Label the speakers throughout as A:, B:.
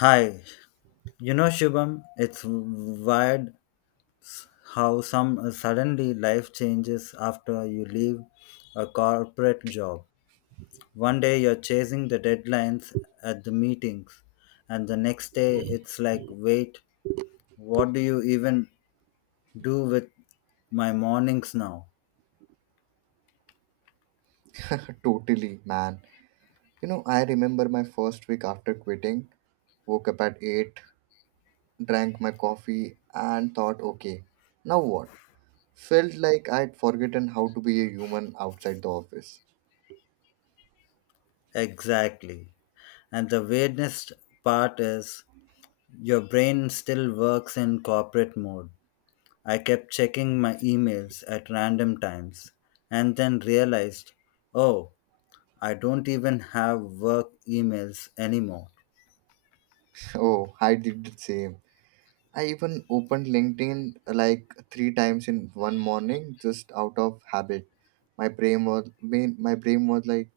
A: Hi, you know Shubham, it's weird how some suddenly life changes after you leave a corporate job. One day you're chasing the deadlines at the meetings, and the next day it's like, wait, what do you even do with my mornings now?
B: Totally, man. You know, I remember my first week after quitting, woke up at 8, drank my coffee, and thought, okay, now what? Felt like I'd forgotten how to be a human outside the office.
A: Exactly. And the weirdest part is your brain still works in corporate mode. I kept checking my emails at random times and then realized, oh, I don't even have work emails anymore.
B: Oh, I did the same. I even opened LinkedIn like three times in one morning just out of habit. My brain was, my brain was like,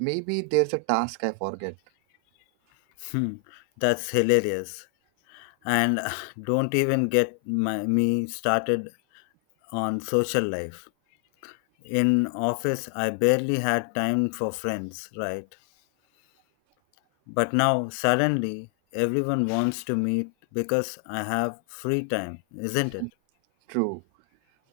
B: maybe there's a task I forget.
A: Hmm. That's hilarious. And don't even get me started on social life. In office, I barely had time for friends, right? But now, suddenly, everyone wants to meet because I have free time, isn't it?
B: True,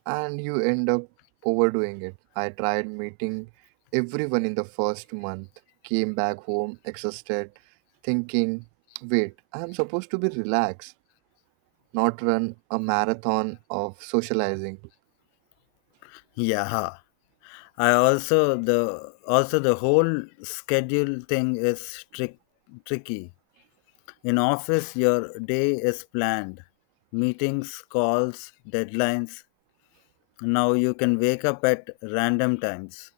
B: and you end up overdoing it. I tried meeting everyone in the first month, came back home exhausted, thinking, wait, I'm supposed to be relaxed, not run a marathon of socializing.
A: Yeah. I also the whole schedule thing is tricky. In office, your day is planned, meetings, calls, deadlines. Now you can wake up at random times.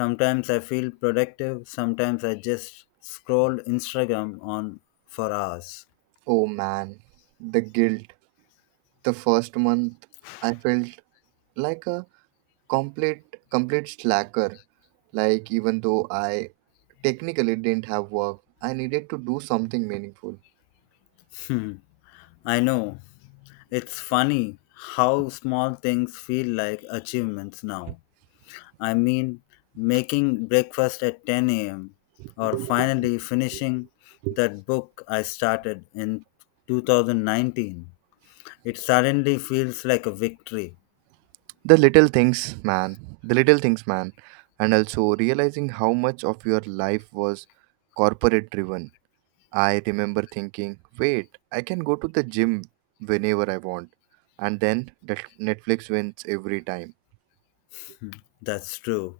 A: Sometimes I feel productive. Sometimes I just scroll Instagram on for hours.
B: Oh man, the guilt. The first month, I felt like a complete slacker like even though I technically didn't have work I needed to do something meaningful.
A: Hmm. I know. It's funny how small things feel like achievements now. I mean, making breakfast at 10 a.m. or finally finishing that book I started in 2019. It suddenly feels like a victory.
B: The little things, man. The little things, man. And also realizing how much of your life was corporate driven. I remember thinking, wait, I can go to the gym whenever I want. And then that Netflix wins every time.
A: That's true.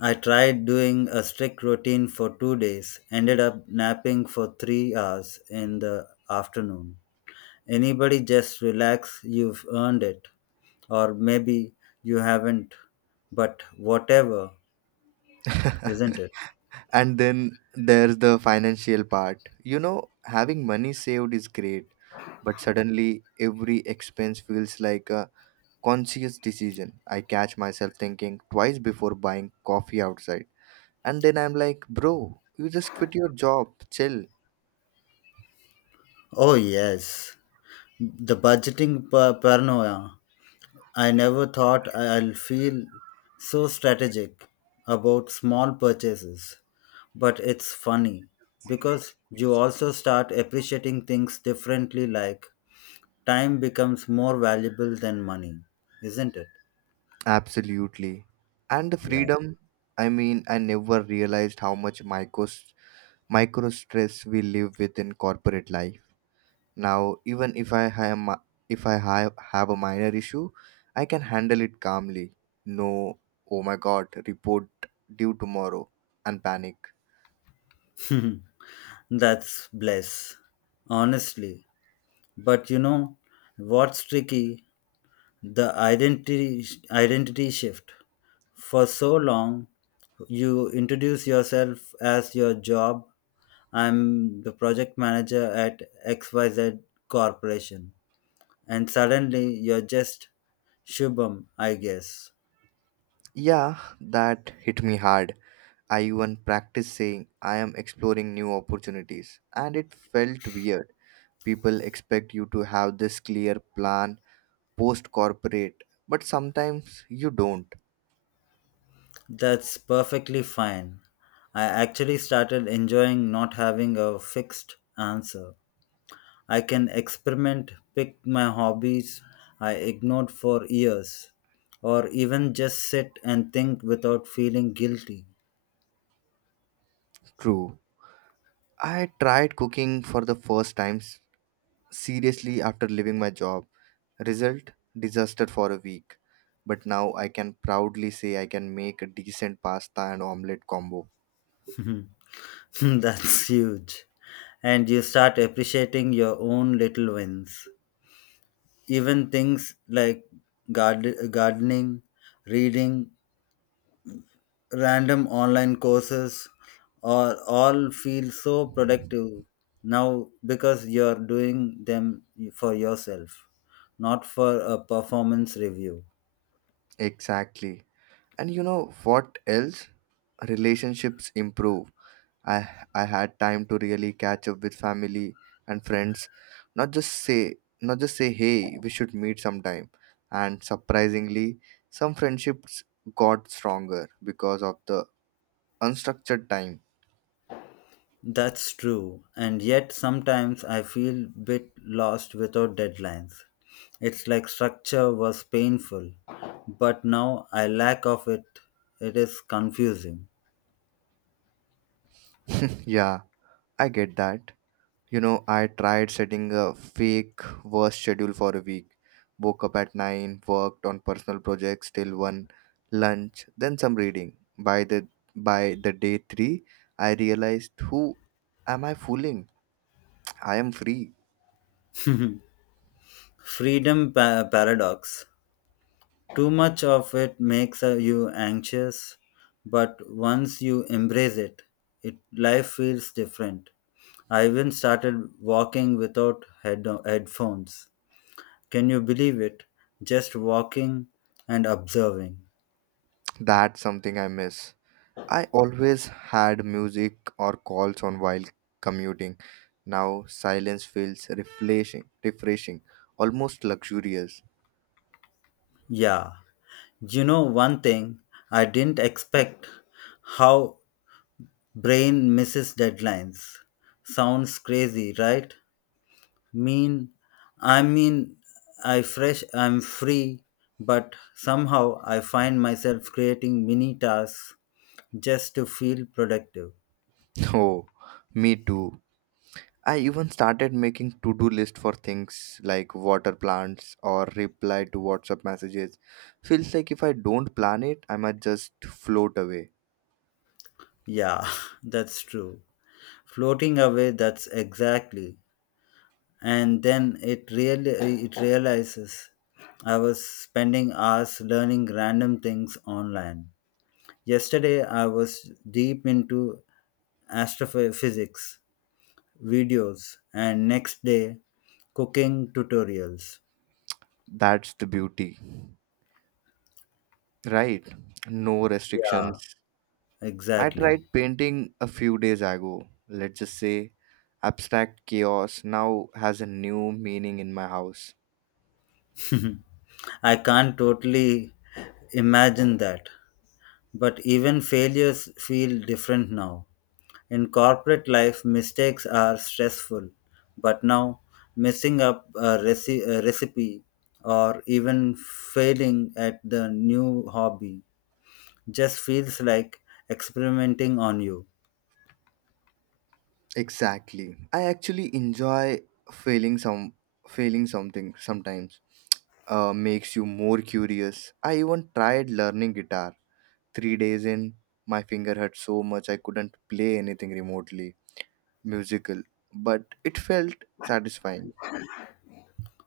A: I tried doing a strict routine for 2 days, ended up napping for 3 hours in the afternoon. Anybody just relax, you've earned it. Or maybe you haven't, but whatever, isn't it?
B: And then there's the financial part. You know, having money saved is great, but suddenly every expense feels like a conscious decision. I catch myself thinking twice before buying coffee outside. And then I'm like, bro, you just quit your job, chill.
A: Oh, yes. The budgeting paranoia. I never thought I'll feel so strategic about small purchases. But it's funny because you also start appreciating things differently, like time becomes more valuable than money, isn't it?
B: Absolutely. And the
A: Yeah.
B: freedom, I mean, I never realized how much micro stress we live with in corporate life. Now, even if I have, if I have a minor issue, I can handle it calmly. No, oh my god, report due tomorrow and panic.
A: That's bless, honestly. But you know what's tricky? The identity shift. For so long, you introduce yourself as your job. I'm the project manager at XYZ Corporation. And suddenly you're just Shubham, I guess.
B: Yeah, that hit me hard. I even practiced saying I am exploring new opportunities, and it felt weird. People expect you to have this clear plan post corporate, but sometimes you don't.
A: That's perfectly fine. I actually started enjoying not having a fixed answer. I can experiment, pick my hobbies I ignored for years, or even just sit and think without feeling guilty.
B: True. I tried cooking for the first time seriously after leaving my job. Result disaster for a week. But now I can proudly say I can make a decent pasta and omelette combo.
A: That's huge. And you start appreciating your own little wins. Even things like gardening, reading, random online courses, or all feel so productive now because you're doing them for yourself, not for a performance review.
B: Exactly. And you know what else? Relationships improve. I I had time to really catch up with family and friends, not just say not just say hey, we should meet sometime. And surprisingly, some friendships got stronger because of the unstructured time.
A: That's true, and yet sometimes I feel bit lost without deadlines. It's like structure was painful, but now I lack of it. It is confusing.
B: Yeah, I get that. You know, I tried setting a fake work schedule for a week. Woke up at 9, worked on personal projects till 1, lunch, then some reading. By the day 3, I realized who am I fooling? I am free.
A: Freedom paradox. Too much of it makes you anxious, but once you embrace it, life feels different. I even started walking without headphones. Can you believe it? Just walking and observing.
B: That's something I miss. I always had music or calls on while commuting. Now silence feels refreshing, almost luxurious.
A: Yeah, you know one thing I didn't expect how brain misses deadlines. Sounds crazy, right? Mean I mean I'm free, but somehow I find myself creating mini tasks just to feel productive.
B: Oh, me too. I even started making to-do list for things like water plants or reply to WhatsApp messages. Feels like if I don't plan it, I might just float away.
A: Yeah, that's true. Floating away, that's exactly and then it realizes I was spending hours learning random things online. Yesterday I was deep into astrophysics videos and next day cooking tutorials.
B: That's the beauty, right? No
A: Yeah,
B: restrictions. I
A: exactly.
B: tried painting a few days ago. Let's just say abstract chaos now has a new meaning in my house.
A: I can't totally imagine that. But even failures feel different now. In corporate life, mistakes are stressful, but now messing up a recipe or even failing at the new hobby just feels like experimenting on you.
B: Exactly. I actually enjoy failing some failing something sometimes. Makes you more curious. I even tried learning guitar. 3 days in, my finger hurt so much I couldn't play anything remotely musical, but it felt satisfying.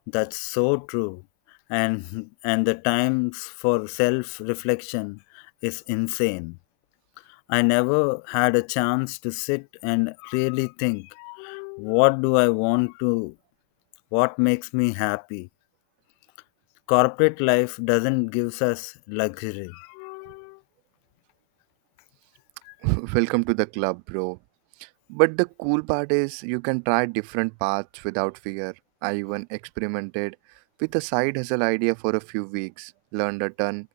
A: That's so true. And the times for self-reflection is insane. I never had a chance to sit and really think what do I want to, what makes me happy. Corporate life doesn't give us luxury.
B: Welcome to the club, bro. But the cool part is you can try different paths without fear. I even experimented with a side hustle idea for a few weeks, learned a ton,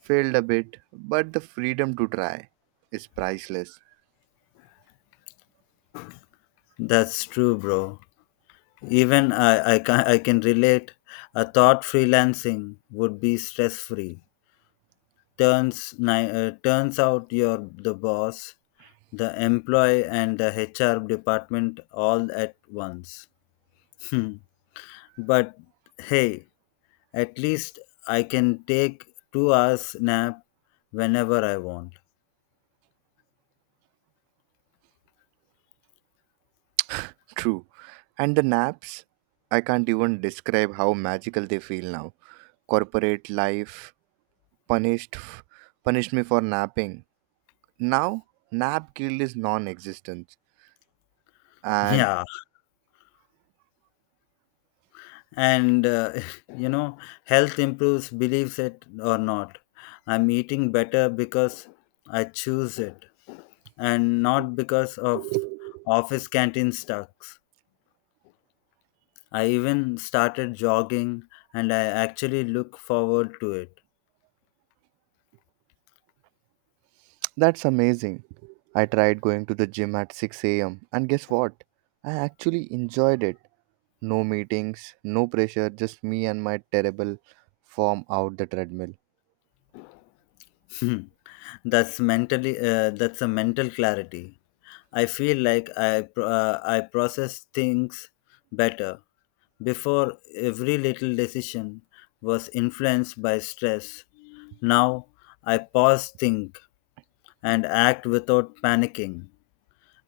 B: failed a bit, but the freedom to try is priceless.
A: That's true, bro. Even I can relate. I thought freelancing would be stress free. Turns out you're the boss, the employee, and the HR department all at once. Hmm. But hey, at least I can take 2 hours nap whenever I want.
B: True. And the naps, I can't even describe how magical they feel now. Corporate life punished punished me for napping. Now, nap guilt is non-existent. And
A: Yeah. And you know, health improves believes it or not. I'm eating better because I choose it and not because of office canteen stocks. I even started jogging and I actually look forward to it.
B: that's amazing. I tried going to the gym at 6 a.m., and guess what? I actually enjoyed it. No meetings, no pressure, just me and my terrible form out the treadmill.
A: Hmm. That's mentally that's a mental clarity. I feel like I process things better. Before every little decision was influenced by stress. Now I pause, think, and act without panicking.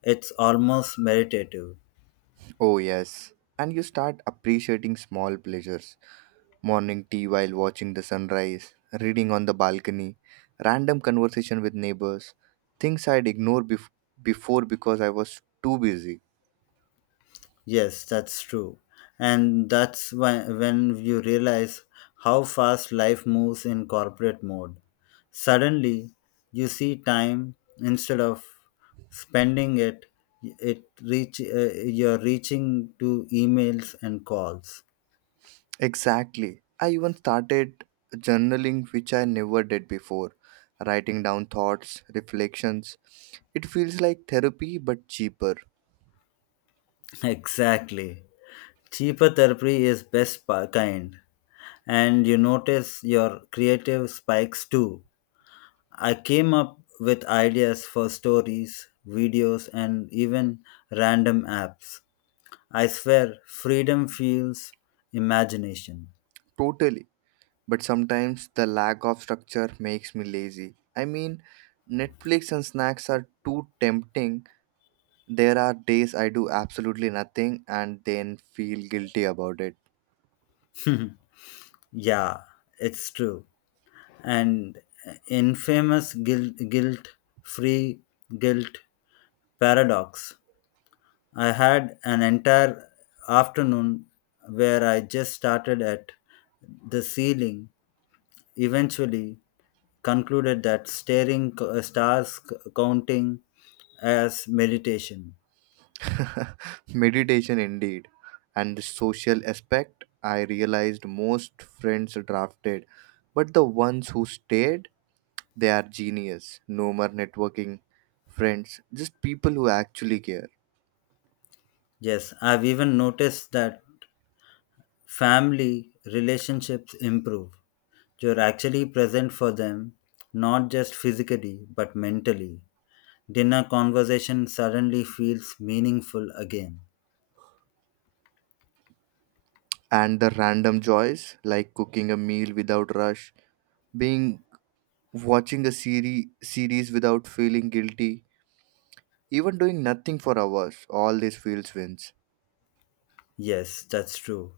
A: It's almost meditative.
B: Oh, yes. And you start appreciating small pleasures morning tea while watching the sunrise, reading on the balcony, random conversation with neighbors, things I'd ignore before because I was too busy.
A: Yes, that's true. And that's when you realize how fast life moves in corporate mode. Suddenly, you see time instead of spending it, it reach you're reaching to emails and calls.
B: Exactly. I even started journaling, which I never did before, writing down thoughts, reflections. It feels like therapy but cheaper.
A: Exactly. Cheaper therapy is best kind. And you notice your creative spikes too. I came up with ideas for stories, videos, and even random apps. I swear, freedom fuels imagination.
B: Totally. But sometimes the lack of structure makes me lazy. I mean, Netflix and snacks are too tempting. There are days I do absolutely nothing and then feel guilty about it.
A: Yeah, it's true. And infamous guilt free guilt paradox. I had an entire afternoon where I just started at the ceiling. Eventually, concluded that stars counting as meditation.
B: Meditation indeed. And the social aspect, I realized most friends drafted, but the ones who stayed, they are genius. No more networking friends, just people who actually care.
A: Yes, I've even noticed that family relationships improve. You're actually present for them, not just physically, but mentally. Dinner conversation suddenly feels meaningful again.
B: And the random joys, like cooking a meal without rush, being watching a series without feeling guilty, even doing nothing for hours, all these feels wins.
A: Yes, that's true.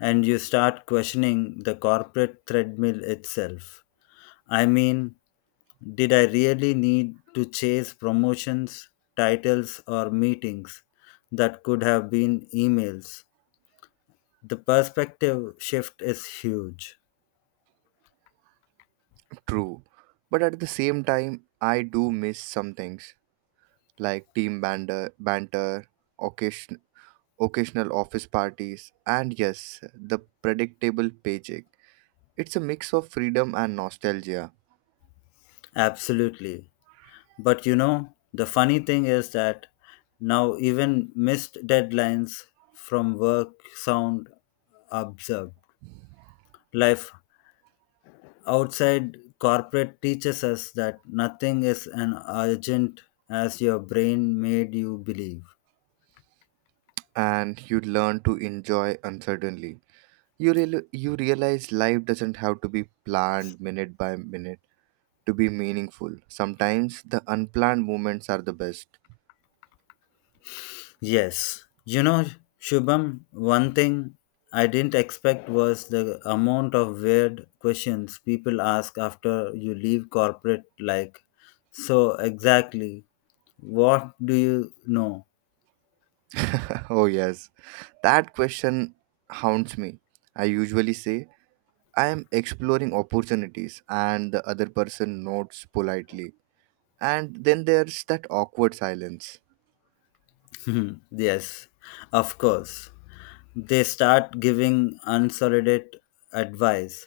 A: And you start questioning the corporate treadmill itself. I mean, did I really need to chase promotions, titles, or meetings that could have been emails? The perspective shift is huge.
B: True. But at the same time, I do miss some things like team banter, occasion, occasional office parties, and yes, the predictable paycheck. It's a mix of freedom and nostalgia,
A: Absolutely. But you know, the funny thing is that now even missed deadlines from work sound absurd. Life outside corporate teaches us that nothing is as urgent as your brain made you believe.
B: and you learn to enjoy uncertainty. You realize life doesn't have to be planned minute by minute to be meaningful. Sometimes the unplanned moments are the best.
A: Yes, you know, Shubham, one thing I didn't expect was the amount of weird questions people ask after you leave corporate, like, so exactly, what do you know?
B: Oh, yes. That question haunts me. I usually say, I am exploring opportunities, and the other person nods politely. And then there's that awkward silence.
A: Yes, of course. They start giving unsolicited advice.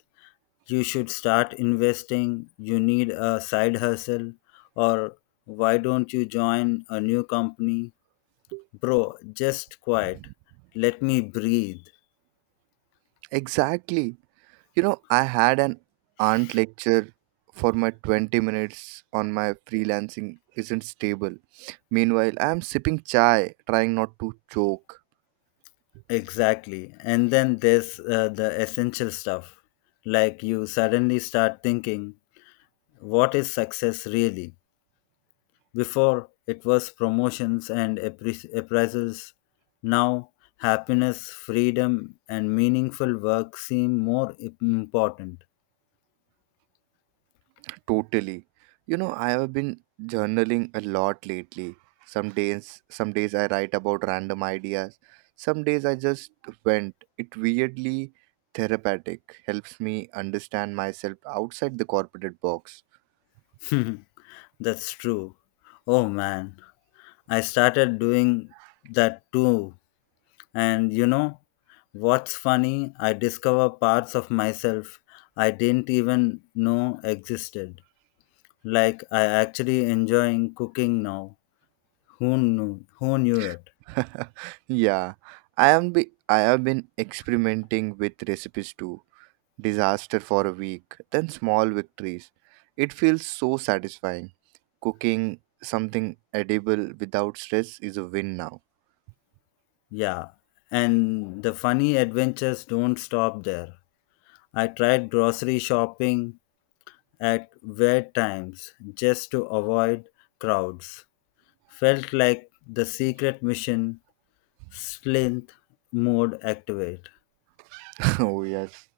A: You should start investing, you need a side hustle, or why don't you join a new company? Bro, just quiet. Let me breathe.
B: Exactly. You know, I had an aunt lecture for my 20 minutes on my freelancing isn't stable. Meanwhile, I am sipping chai, trying not to choke.
A: Exactly. And then there's the essential stuff. Like you suddenly start thinking, what is success really? Before, it was promotions and appraisals. Now, happiness, freedom, and meaningful work seem more important.
B: Totally. You know, I have been journaling a lot lately. Some days I write about random ideas. Some days I just went. It weirdly therapeutic. Helps me understand myself outside the corporate box.
A: That's true. Oh man, I started doing that too. And you know what's funny? I discover parts of myself I didn't even know existed. Like I actually enjoying cooking now. Who knew? Who knew it?
B: Yeah, I have been experimenting with recipes too. Disaster for a week, then small victories. It feels so satisfying. Cooking something edible without stress is a win now.
A: Yeah. And the funny adventures don't stop there. I tried grocery shopping at weird times just to avoid crowds. Felt like the secret mission slint mode activate.
B: Oh yes.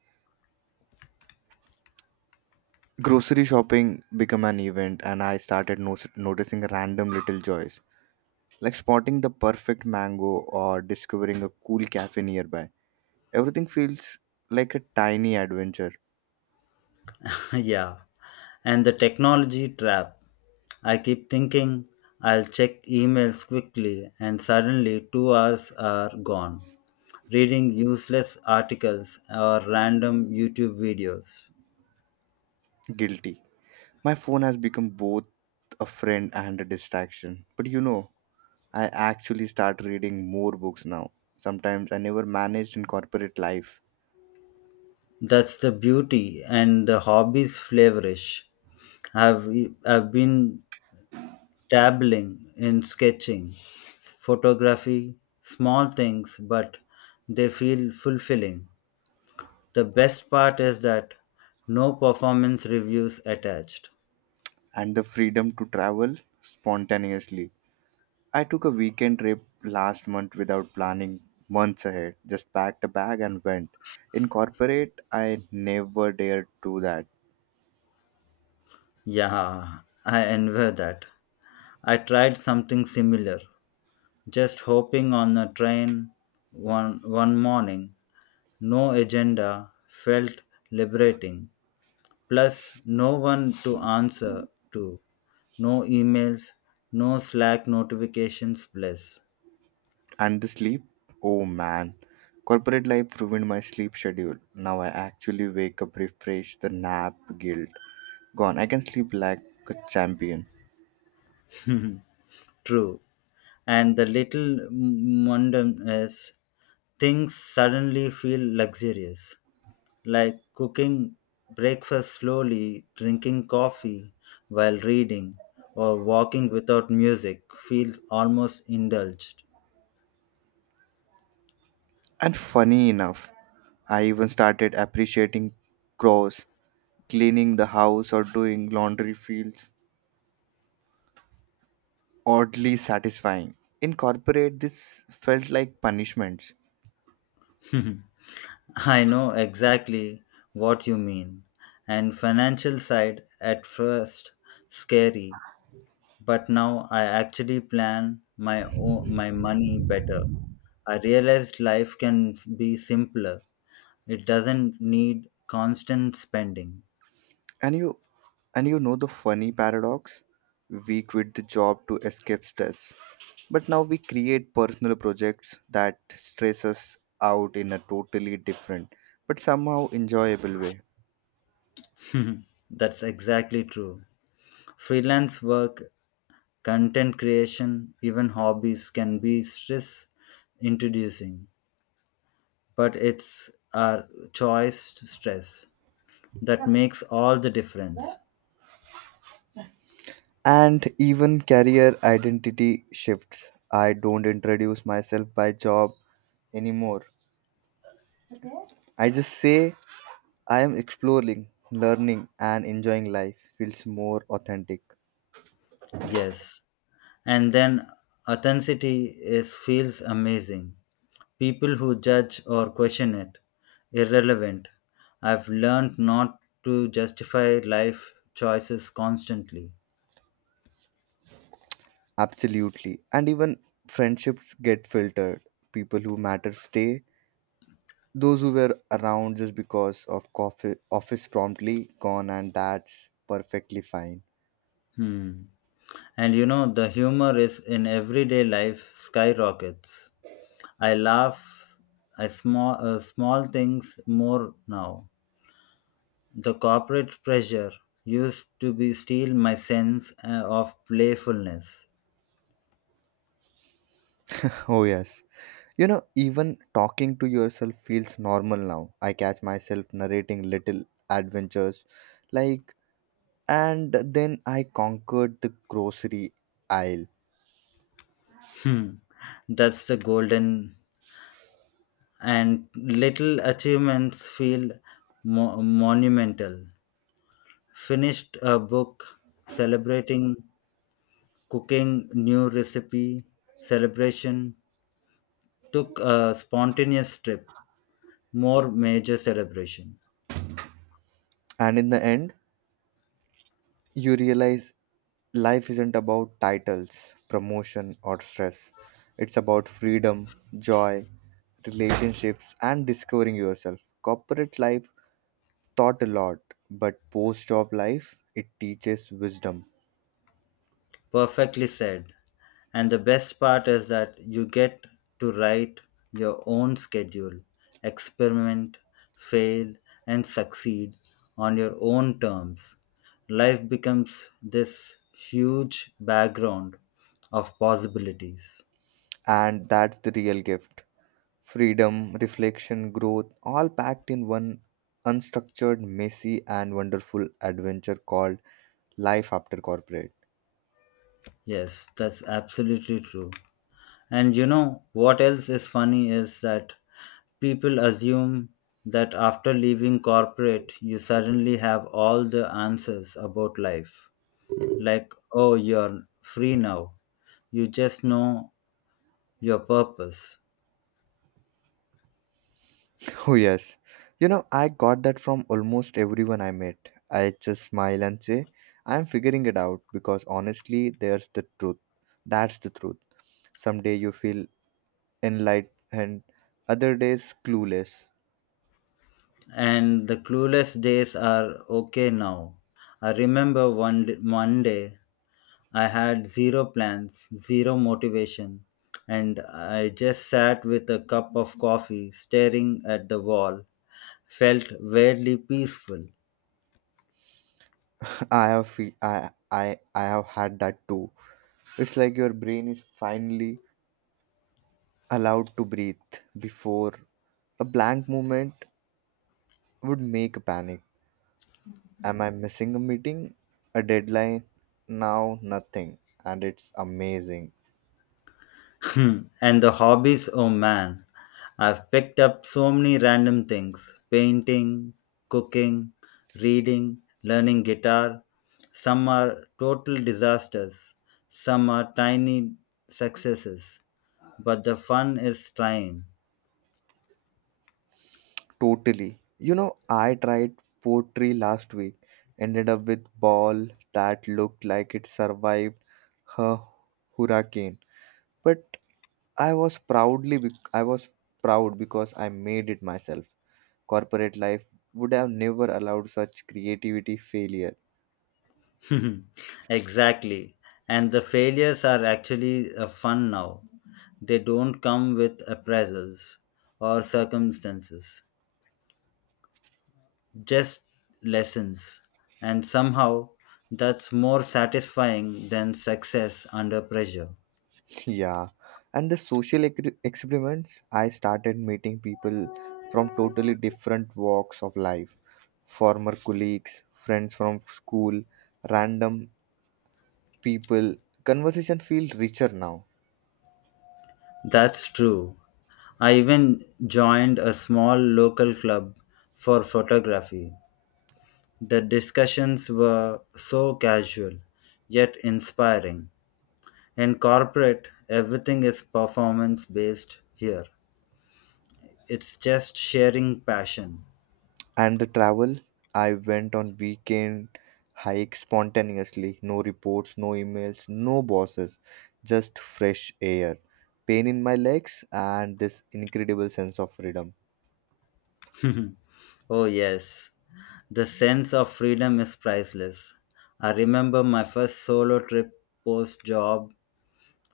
B: Grocery shopping became an event and I started noticing random little joys, like spotting the perfect mango or discovering a cool cafe nearby. Everything feels like a tiny adventure.
A: Yeah, and the technology trap. I keep thinking I'll check emails quickly, and suddenly 2 hours are gone reading useless articles or random YouTube videos.
B: Guilty. My phone has become both a friend and a distraction. But you know, I actually start reading more books now. Sometimes I never managed in corporate life.
A: That's the beauty and the hobby's flavorish. I've, I've been dabbling in sketching, photography, small things, but they feel fulfilling. The best part is that no performance reviews attached.
B: And the freedom to travel spontaneously, I took a weekend trip last month without planning months ahead. Just packed a bag and went. In corporate, I never dared do that.
A: Yeah, I envy that. I tried something similar, just hopping on a train one morning. No agenda felt liberating. Plus, no one to answer to. No emails, no Slack notifications, bless.
B: And the sleep? Oh man. Corporate life ruined my sleep schedule. Now I actually wake up refreshed, the nap guilt gone. I can sleep like a champion.
A: True. And the little mundanes things suddenly feel luxurious, like cooking breakfast slowly, drinking coffee while reading, or walking without music feels almost indulged.
B: And funny enough, I even started appreciating chores, cleaning the house or doing laundry feels oddly satisfying. In corporate, this felt like punishment.
A: I know exactly what you mean. And financial side at first scary. But now I actually plan my money better. I realized life can be simpler. It doesn't need constant spending.
B: And you and you know the funny paradox? We quit the job to escape stress. But now we create personal projects that stress us out in a totally different but somehow enjoyable way.
A: That's exactly true. Freelance work, content creation, even hobbies can be stress introducing, but it's our choice to stress that makes all the difference.
B: And even career identity shifts. I don't introduce myself by job anymore. I just say I am exploring, learning, and enjoying life feels more authentic.
A: Yes, and then authenticity is feels amazing. People who judge or question it irrelevant. I've learned not to justify life choices constantly.
B: Absolutely. And even friendships get filtered. People who matter stay. Those who were around just because of coffee, office promptly gone, and that's perfectly fine.
A: Hmm. And you know, the humor is in everyday life skyrockets. I laugh at small things more now. The corporate pressure used to be steal my sense of playfulness.
B: Oh, yes. You know, even talking to yourself feels normal now. I catch myself narrating little adventures like, and then I conquered the grocery aisle.
A: Hmm. That's the golden and little achievements feel monumental. Finished a book, celebrating cooking new recipe, celebration, took a spontaneous trip, more major celebration.
B: And in the end, you realize life isn't about titles, promotion, or stress. It's about freedom, joy, relationships, and discovering yourself. Corporate life taught a lot, but post job life, it teaches wisdom.
A: Perfectly said. And the best part is that you get to write your own schedule, experiment, fail, and succeed on your own terms. Life becomes this huge background of possibilities.
B: And that's the real gift freedom, reflection, growth, all packed in one unstructured, messy, and wonderful adventure called life after corporate.
A: Yes, that's absolutely true. And you know what else is funny is that people assume that after leaving corporate, you suddenly have all the answers about life. Like, oh, you're free now. You just know your purpose.
B: Oh, yes. You know, I got that from almost everyone I met. I just smile and say, I'm figuring it out because honestly, there's the truth. That's the truth. Someday you feel enlightened, other days clueless.
A: And the clueless days are okay now. I remember one day I had zero plans, zero motivation, and I just sat with a cup of coffee staring at the wall felt weirdly peaceful.
B: I have fe- I have had that too. It's like your brain is finally allowed to breathe before a blank moment would make a panic. Am I missing a meeting? A deadline? Now nothing. And it's amazing.
A: Hmm. And the hobbies, oh man, I've picked up so many random things painting, cooking, reading, learning guitar. Some are total disasters, some are tiny successes, but the fun is trying.
B: Totally. You know, I tried poetry last week, ended up with ball that looked like it survived her hurricane. But I was proud because I made it myself. Corporate life would have never allowed such creativity failure.
A: Exactly. And the failures are actually fun now. They don't come with appraisals or circumstances. Just lessons. And somehow that's more satisfying than success under pressure.
B: Yeah, and the social experiments, I started meeting people from totally different walks of life former colleagues, friends from school, random people. Conversation feels richer now.
A: That's true. I even joined a small local club for photography. The discussions were so casual, yet inspiring. In corporate, everything is performance based here. It's just sharing passion.
B: And the travel, I went on weekend hikes spontaneously. No reports, no emails, no bosses, just fresh air, pain in my legs, and this incredible sense of freedom.
A: Oh, yes. The sense of freedom is priceless. I remember my first solo trip post job,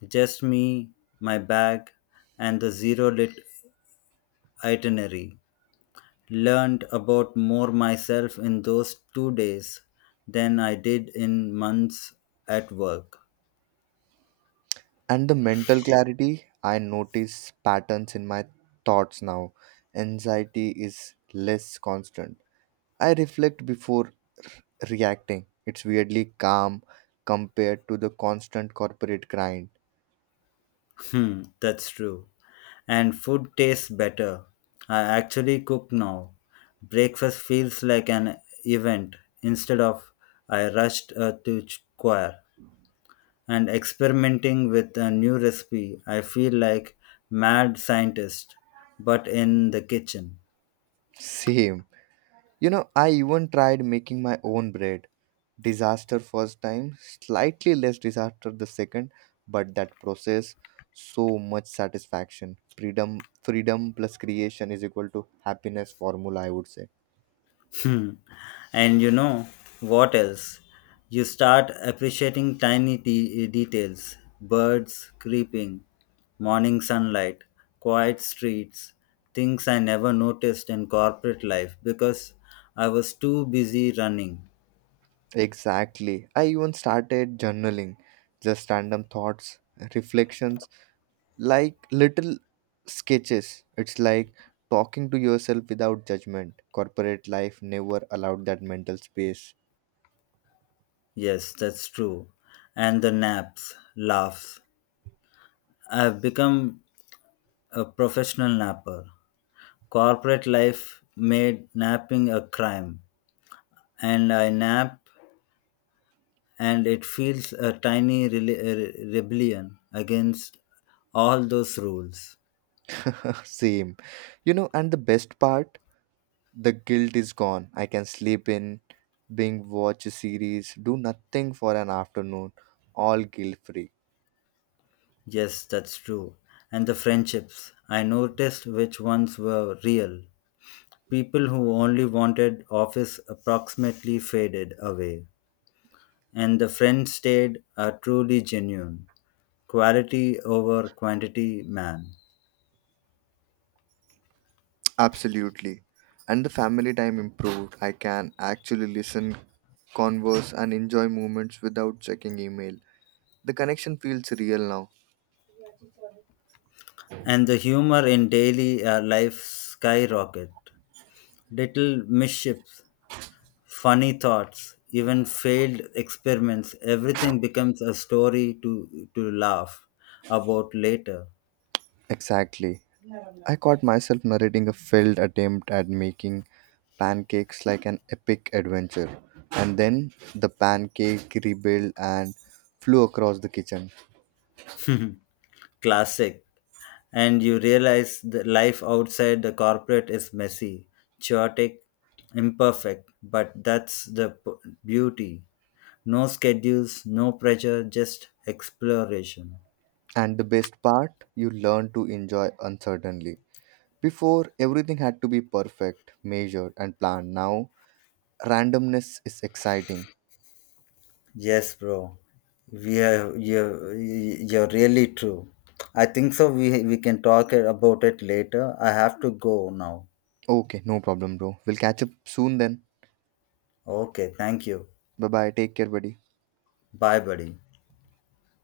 A: just me, my bag, and the zero lit itinerary. Learned about more myself in those 2 days than I did in months at work.
B: And the mental clarity, I notice patterns in my thoughts now, anxiety is less constant, I reflect before reacting. It's weirdly calm compared to the constant corporate grind.
A: Hmm, that's true. And food tastes better. I actually cook now. Breakfast feels like an event instead of I rushed to choir. And experimenting with a new recipe, I feel like mad scientist, but in the kitchen.
B: Same. You know, I even tried making my own bread, disaster first time, slightly less disaster the second, but that process, so much satisfaction. Freedom plus creation is equal to happiness formula I would say.
A: Hmm. And you know what else? You start appreciating tiny details birds creeping, morning sunlight, quiet streets, things I never noticed in corporate life because I was too busy running.
B: Exactly. I even started journaling, just random thoughts, reflections, like little sketches. It's like talking to yourself without judgment. Corporate life never allowed that mental space.
A: Yes, that's true. And the naps, laughs. I've become a professional napper. Corporate life made napping a crime, and I nap and it feels a tiny rebellion against all those rules.
B: Same. You know, and the best part, the guilt is gone. I can sleep in, binge watch a series, do nothing for an afternoon, all guilt free.
A: Yes, that's true. And the friendships, I noticed which ones were real. People who only wanted office approximately faded away, and the friends stayed are truly genuine. Quality over quantity, man.
B: Absolutely. And the family time improved. I can actually listen, converse, and enjoy moments without checking email. The connection feels real now.
A: And the humor in daily life skyrocket. Little mischiefs. Funny thoughts, even failed experiments, everything becomes a story to laugh about later.
B: Exactly. I caught myself narrating a failed attempt at making pancakes like an epic adventure. And then the pancake rebuilt and flew across the kitchen.
A: Classic. And you realize that life outside the corporate is messy, chaotic, imperfect, but that's the beauty. No schedules, no pressure, just exploration.
B: And the best part, you learn to enjoy uncertainly. Before, everything had to be perfect, measured, and planned. Now, randomness is exciting.
A: Yes, bro. We are you're really true. I think so. We can talk about it later. I have to go now.
B: Okay, no problem, bro. We'll catch up soon then.
A: Okay, thank you.
B: Bye bye. Take care, buddy.
A: Bye, buddy.